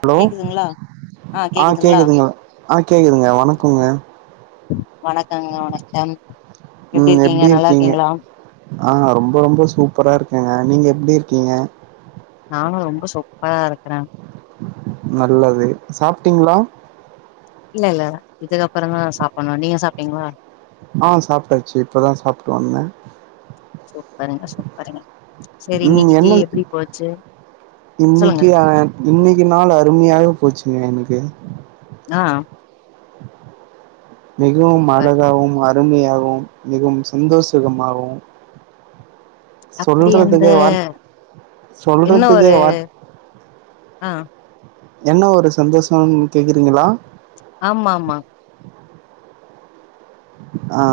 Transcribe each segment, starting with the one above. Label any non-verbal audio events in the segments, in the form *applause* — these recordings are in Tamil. ஹலோ கேக்குதுங்களா ஆ அ கேக்குதுங்களா கேக்குதுங்கோ ஆ கேக்குதுங்க வணக்குங்க வணக்கங்க வணக்கம் எப்டி இருக்கீங்க நல்லா இருக்கீங்களா அ ரொம்ப ரொம்ப சூப்பரா இருக்கேங்க நீங்க எப்டி இருக்கீங்க நானு ரொம்ப சூப்பரா இருக்கறே நல்லது சாப்பட்டீங்ளா இல்ல இல்ல இதுக்கப்புறந்தா சாப்பண்ணு நீங்க சாப்டீங்ளா அ சாப்ட்டாச்சு இப்பதா சாப்ட்டு வந்தே சூப்பருங்க சூப் செரி இன்னிக்கு டே எப்படி போச்சு சொல்லுங்க இன்னிக்கி அ இன்னிக்கி நாள் அருமையாக போச்சுங்க எனக்கு அ மிகவும் சூப்பர் அழகாகவும் அருமையாகவும் மிகவும் சந்தோஷகமாகவும் அப்படியாங்க சொல்றதுக்கு வார் இன்ன சொல்றதுக்கு ஒரு வார் அ என்ன ஒரு சந்தோஷம் கேக்குறீங்களா ஆமா ஆமா அ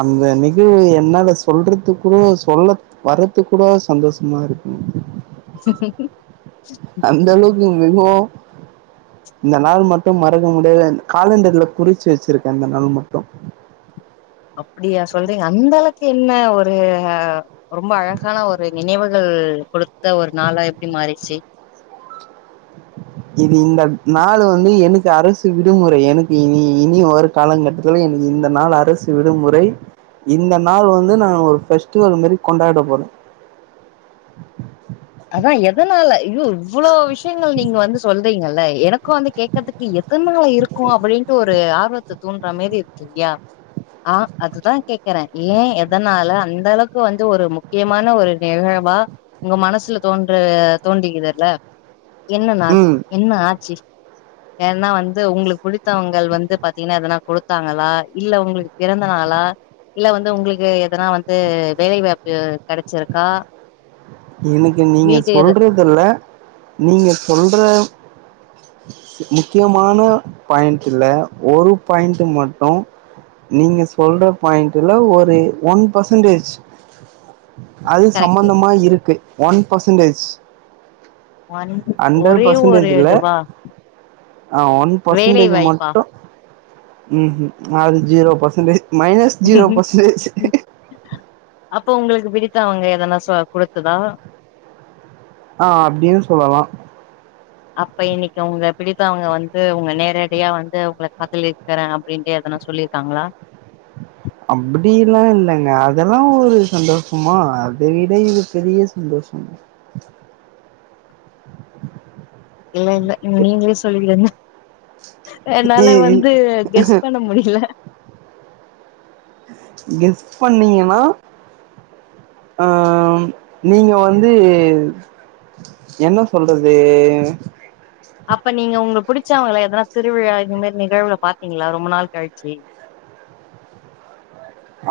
அந்த நிகழ்வு என்னால சொல்றதுக்கூடோ சொல்ல வரத்துக் கூட சந்தோஷ்மா இருக்குங் செ சக்கு அந்தளவுக்கு மிகவு இந்த நாள் மட்டு மறக்க முடியாத காலண்டர்ல குறிச்சு வெச்சிருக்கே இந்த நாள் மட்டு அப்படியா சொல்றீங்க அந்தளவுக் என்ன ஒரு அ ரொம்ப அழகான ஒரு நினைவுகள் குடுத்த ஒரு நாளா எப்டி மாறிச்சு இது இந்த நாளு வந்து எனக்குஅரசு விடுமுறை எனக்கு இனி இனி வரு காலங்கட்டத்துல எனக்கு இந்த நாள் அரசு விடுமுறை இந்த நாள் வந்து நா ஒரு ஃபெஸ்டிவல் மாரி கொண்டாட போறே அதா எதனால அய்யோ இவ்வளோ விஷயங்கள் நீங்க வந்து சொல்றீங்கல்ல எனக்கு வந்து கே க்கத்துக்கு எதனால இருக்கு அப்படின்ட்டு ஒரு ஆர்வத்த தூண்ற மேரி இருக்கில்யா ஆ அதுதா கேக்குறே ஏ எதனால அந்த அளவுக்கு வந்து ஒரு முக்கியமான ஒரு நிகழ்வா உங்க மனசுல தோன்ற தோன்றிக்குதுல என்ன நாள் ம் என்ன ஆச்சி ஏனா வந்து உங்களுக்கு புடித்தவங்கள் வந்து பாத்தீங்ன்னா எதனா குடுத்தாங்களா இல்ல உங்குளுக்கு பிறந்தநாளா இல்ல வந்து உங்களுக்கு எதனா வந்து வேலைவாய்ப்பு கெடச்சிருக்கா எனக்கு நீங்க வீட்டு எது சொல்றதுல்ல நீங்க சொல்ற முக்கியமான பாயிண்டுல ஒரு பாயிண்ட்டு மட்டு நீங்க சொல்ற பாயிண்ட்ல ஒரு ஒன் பெர்சன்டேஜ் அது கரெக்ட் சம்பந்தமா இருக்கு ஒன் பர்சன்டேஜ் ஒன் ஒரே ஒரே இதுவா ஆ ஒன் வேலை பர்சன்டேஜ் வாய்ப்பா மட்டு ம் ம் அது zero percentage minus zero percentage அப்போ உங்களுக்கு பிடித்தவங்க எதனா கொடுத்ததா ஆ அப்டியு சொல்லலா அப்ப இன்னைக்கு உங்க பிடித்தவங்க வந்து உங்க நேரடியா வந்து உங்க காதலிக்கிறே அப்டிண்ட்டு எதனா சொல்லிருக்காங்களா அப்டில்லா இல்லங்க அதெல்லா ஒரு சந்தோஷமா அத விட இது பெரிய சந்தோஷம் இல்ல இல்ல நீங்களே சொல்லிடுங்க என்னால வந்து கெஸ் பண்ண முடில கெஸ் பண்ணீங்கன்னா ஆ நீங்க வந்து என்ன சொல்றது அப்ப நீங்க உங்க புடிச்சவங்கள எதனா திருவிழா இது மேரி நிகழ்வுல பாத்தீங்ளா ரொம்ப நாள் கழிச்சி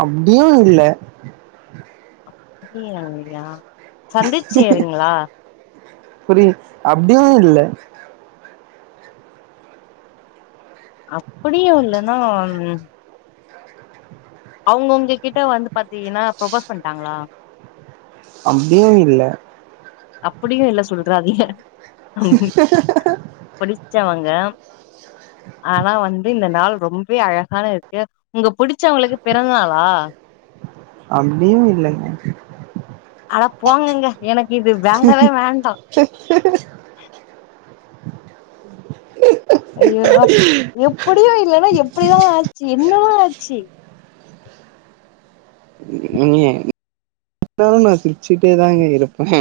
அப்டியு இல்ல அப்டியு இல்லயா சந்திச்சேறீங்ளா புரியிது அப்டிம் இல்ல அப்டியு இல்லனா ம் அவங்க உங்க கிட்ட வந்து பாத்தீங்கன்னா ப்ரொபோஸ் பண்ட்டாங்களா அப்டியு இல்ல அப்டியு இல்ல சொல்றாதிக புடிச்சவங்க ஆனா வந்து இந்த நாள் ரொம்பவே அழகான இருக்கு உங்க புடிச் ச்சவங்களுக்கு பிறந்தநாளா அப்டியு இல்லங்க அட போங்கங்க எனக்கு இது வேண்டவே வேண்டா *inaudible* ஐயோ எப்டியு இல்லனா எப்டிதா ஆச்சி என்னதா ஆச்சி நீங்க *unintelligible* நா சிரிச்சிட்டே தாங்க இருப்பே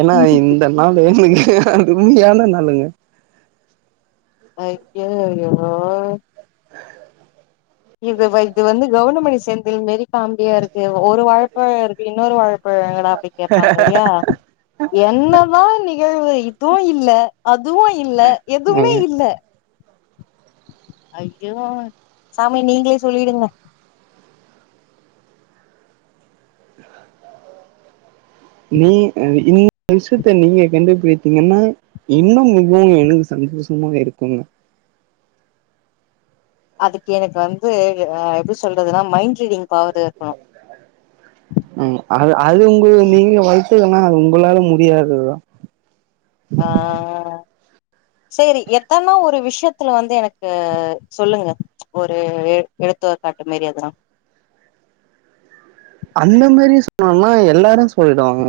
ஏன்னா இந்த நாளு *unintelligible* உண்மையான நாளுங்க அய்க்கோ எவ்ளோ இது இது வந்து கவுண்டமணி செந்தில் மாறி காமெடியா இருக்கு ஒரு வாழப்பழ இருக்கு இன்னொரு வாழப் பங்கடா அப்டி கேட்பாங்க இல்லயா என்னதா நிகழ்வு இதுவு இல்ல அதுவு இல்ல ஏங்க எதுமே இல்ல ஐயோ சாமி நீங்களே சொல்லிடுங்க நீ நீ இந்த விஷயத்த நீங்க கண்டுபிடித்தீங்கன்னா இன்னு மிகவு எனக்கு சந்தோஷமா இருக்குங்க அதுக்கு எனக்கு வந்து எப்டி சொல்றதுன்னா மைண்ட் ரீடிங் பவர் இருக்கணு ம் அது அது உங்க நீங்க வலிச்சதுனா அது உங்களால முடியாததுதா ஆ சேரி எத்தனா ஒரு விஷயத்துல வந்து எனக்கு சொல்லுங்க ஒரு எ எடுத்து காட்டு மாரி எதானா அந்த மாதிரி சொன்னோம்னா எல்லாரு சொல்லிடுவாங்க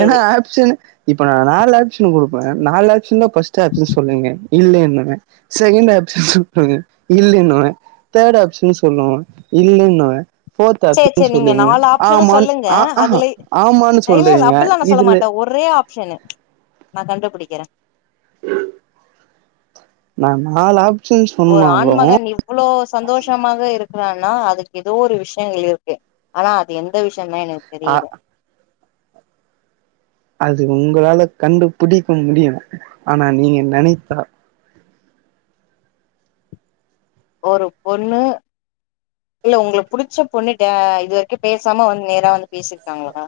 ஏன்னா ஆப்ஷன் இப்ப நா நாலு ஆப்ஷன் கொடுப்பே நாலு ஆப்ஷன் தா பர்ஸ்ட் ஆப்ஷன் சொல்லுங்க இதுலயு தான செகண்ட் ஆப்ஷன் சொல்லுங்க இல்லை தான தேர்ட் அப்ஷன் சொல்லு இல்லீன ஃபோர்த் சேரி ஆப்சன் சேரி நீங்க சொல்லுவீங்க நாலு ஆப்ஷனு ஆமான் சொல்லுங்க ஆ ஆஹா அதுல ஆமானு சொல் இல்ல இல்ல வீங்க அப்டில்லா நா சொல்ல இதுலே மாட்டே ஒரே ஆப்ஷனு நா கண்டுபிடிக்கிறே *inaudible* நா நாலு ஆப் ஒரு ஆண்மகன் இவ்வளோ சந்தோஷமாக இருக்கிறான்னா அதுக்கு ஏதோ ஒரு விஷ்யங்கள் இருக்கு ஆனா அது எந்த விஷியந்தா எனக்கு அ தெரியல அது உங்களால கண்டுபிடிக்க முடியு ஆனா நீங்க நனைத்தா ஒரு பொண்ணு இல்ல உங்களு புடிச்ச பொண்ணுட்ட இது வரைக்கு பேசாம வந் நேரா வந்து பேசிருக்காங்களா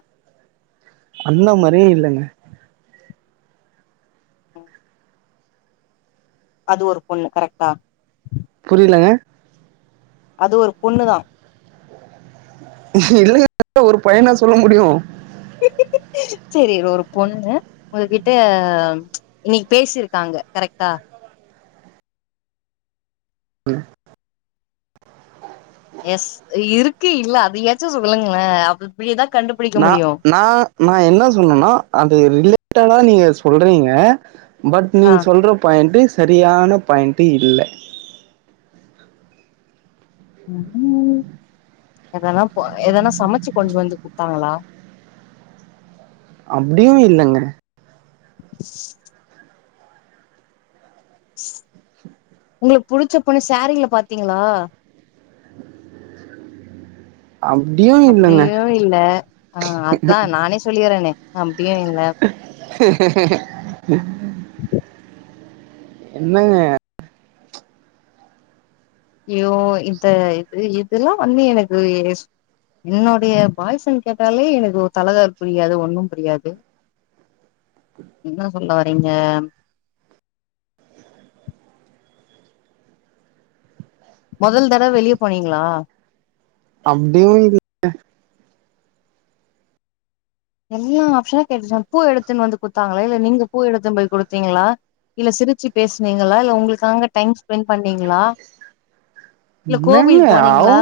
அந்த மாரியே இல்லங்க ம் அது ஒரு பொண்ணு கரெக்டா புரியலங்க அது ஒரு பொண்ணு தா இல்லங்க ஒரு பையனா சொல்ல முடியு *unintelligible* செரி ஒரு பொண்ணு உங்ககிட்ட இன்னைக்கு பேசிருக்காங்க கரெக்டா ம் எஸ் இருக்கு இல்ல அதயாச்சு சொல்லுங்களே அப்ப இப்டியேதா கண்டுபி நா நா நா என்ன சொன்னனா அது ரிலேட்டடா நீங்க சொல்றீங்க பட் ஆ நீங்க சொல்ற பாயிண்ட்டு செரியான பாயிண்டு இல்ல ம் ம் எதனா போ எதனா சமச்சு கொண்டு வந்து குடுத்தாங்களா அப்டியு இல்லங்க *inaudible* உங்களுக்கு புடிச்ச பொண்ணு சேரீல பாத்தீங்களா அப்டியு இல்லங்க அப்டியு இல்ல ஆ அதா நானே சொல்லிறேனே அப்டியு இல்ல *unintelligible* என்னங்க ஐயோ இந்த இது இதுலா வந்து எனக்கு யோ என்னுடைய பாய் ஃப்ரண்ட் கேட்டாலே எனக்கு ஒ தலக்கால் புரியாது ஒண்ணும் புரியாது என்ன சொல்ல வரீங்க மொதல் தட வெளிய போனீங்களா அப்டியு இல் எல்லா ஆப்ஷனு கேட்டுச்ச பூ எடுத்துன்னு வந்து குத்தாங்களா இல்ல நீங்க பூ எடுத்துன் போய் குடுத்தீங்களா இல்ல சிரிச்சி பேசுனீங்களா இல்ல உங்களுக்காங்க டைம் ஸ் பென் பண்ணீங்களா இல்ல கோவில் போனீங்களா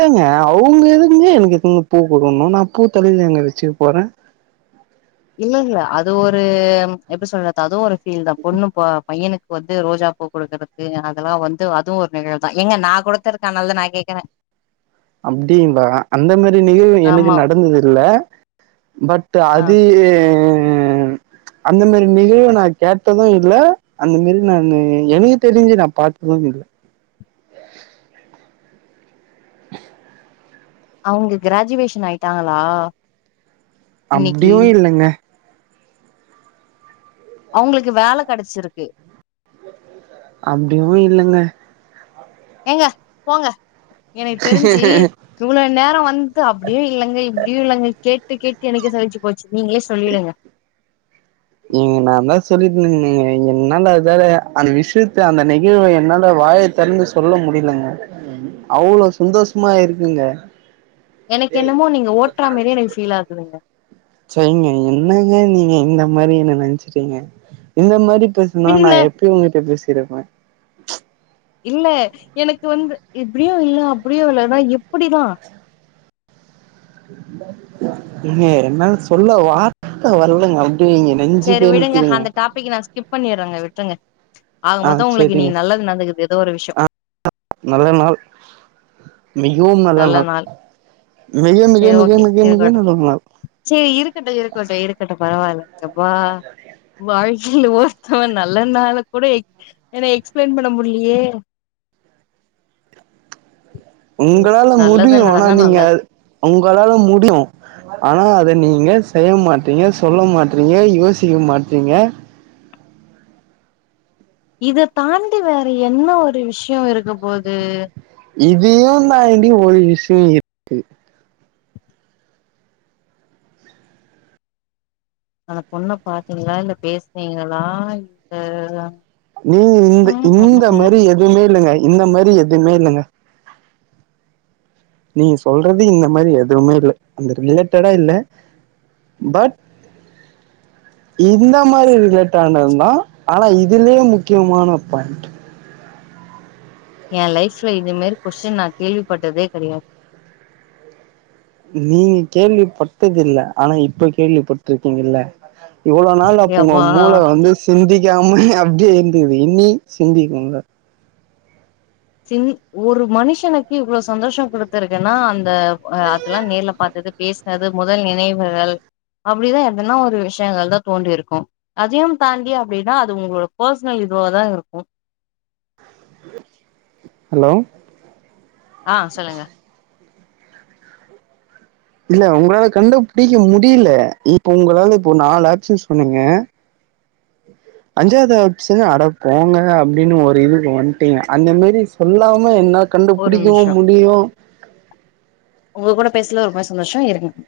ஏங்க அவங்க எதுக்குங்க எனக்கு பூ எத்து வந்து குடுக்கணு நா பூ தலைலயாங்க வச்சுக்க போறே இல்ல இல்ல அது ஒரு எப்டி சொல்லது அதுவு ஒரு ஃபீல் தா பொண்ணு போ பையனுக்கு வந்து ரோஜா பூ குடுக்குறக்கு அதெல்லா வந்து அதுவு ஒரு நிகழ் தா ஏங்க நா குடுத்தருக்கனாலதா நா கேக்குறே *inaudible* அப்டிங்களா அந்த மாரி நிகழ்வு எனக்கு ஆமா நடந்தது இல்ல பட் டு ஆ அது அந்த மாரி நிகழ்வு நா கேட்டதூ இல்ல அந்த மேரி நானு எனக்கு தெரிஞ்சு நா பாத்ததுமில்ல அவங்க கிராஜுவேஷன் ஆயிட்டாங்களா இன்னைக்கி அப்டியு இல்லங்க அவுங்களுக்கு வேல கெடைச்சிருக்கு அப்டியு இல்லங்க ஏங்க போங்க எனக்கு தெரிஞ்சு இவ்ளோ நேரோ வந்துட்டு அப்டியு இல்லங்க இப்டியு இல்லங்க கேட்டு கேட்டு எனக்கே சலுச்சு போச்சு நீங்களே சொல்லிடுங்க ஏங்க நா தா சொல்லிருந்தேங்க என்னால அதால அந்த விஷ்யத்த அந்த நெகிழ்வ என்னால வாய் தெறந்து சொல்ல முடியலங்க அவ்ளோ சந்தோஷமா இருக்குங்க எனக்கு என்னமோ நீங்க ஓட்டுற மேரியே எனக்கு ஃபீல் ஆகுதுங்க செய்ங்க என்னங்க நீங்க இந்த மாரி என்ன நெனைச்சிட்டீங்க இந்த மாரி பே இன்னோனா நா பின்ன எப்யோ உங்கிட்ட பேசியிருப்பே இல்ல எனக்கு வந்து இப்டியு இல்ல அப்டியு இல்லனா எப்பிடிதா ஏங்க என்னால சொல்ல வார்த்த வரலங்க அப்டிங்க நெஞ்சு கே நிக்குதுங்க இப்பதிக்கி நா ஸ்கிப் பண்ணிறேங்க விட்டுருங்க ஆக ஆ மொத்தோ உங்களுக்கு சேரிங்க இன்னிக்கி நல்லது நடந்துக்குது ஏதோ ஒரு விஷ்யோ ஆ நல்ல நாள் மிகவும் நல்ல நாள் மிக மிக மிக மிக மிக நல்ல நாள் சேரி இருக்கட்டு இருக்கட்டு இருக்கட்டு பரவாயில்ல எப்பா வாழ்க்கையில ஒருத்தவ நல்லனால கூட எக் எக்ஸ்பிளைன் பண்ண முடியலியே உங்களால முடியு நல்லது ஆனா நடந்தா நீங்க நல்லது உங்களால முடியு ஆனா அத நீங்க செய்ய மாட்றீங்க சொல்ல மாட்றீங்க யோசிக்க மாட்றீங்க இத தாண்டி வேற என்ன ஒரு விஷ்யோ இருக்க போது இதையு தாண்டி ஒரு விஷ்யோ இருக்கு அந்த பொண்ண பாத்தீங்களா இல்ல பேசுனீங்களா இல்ல நீங்க இந்த ம் ம் இந்த ம் மாரி எதுவுமே இல்லைங்க இந்த மாரி எதுவுமே இல்லைங்க நீங்க சொல்றது இந்த மாரி எதுவுமே இல்ல அந்த ரிலேட்டடா இல்ல பட் இந்த மாதிரி ரிலேட் ஆனது தா ஆனா இதுலயே முக்கியமான பாயிண்ட் என் லைஃப்ல இது மாரி கொஸ்டின் நா கேள்விப்பட்டதே கெடையாது நீங்க கேள்விப்பட்டதுல்ல ஆனா இப்ப கேள்விப்பட்டிருக்கீங்கல்ல இவ்ளோ நாள் அப்ப உங்க யப்பா மூள வளந்து சிந்திக்காம அப்டியே இருந்தது இனி சிந்திக்கும்ல சின் ஒரு மனுஷனுக்கு இவ்ளோ சந்தோஷ குடுத்தருக்குன்னா அந்த அதெல்லா நேர்ல பாத்தது பேச தாது முதல் நினைவுகள் அப்டிதா எதனா ஒரு விஷ்யங்கள் தா தோண்டியிருக்கு அதையு தாண்டி அப்டின்னா அது உங்களோட பர்சனல் இதுவ தா இருக்கும் ஹலோ ஆ சொல்லுங்க இல்ல உங்களால கண்டு புடிக்க முடியல இப்ப உங்களால இப்ப நாலு ஆப்சன்ஸ் சொன்னங்க அஞ்சாவது ஆப்ஷன் அடப்போங்கங்க அப்டின்னு ஒரு இதுக்கு வந்ட்டீங்க அந்த மேரி சொல்லாம என்ன ஒரு நிமிஷோ கண்டுபிடிக்கவும் முடியும் உங்க கூட பேசுனதுல ரொம்ப சந்தோஷோ இருங்க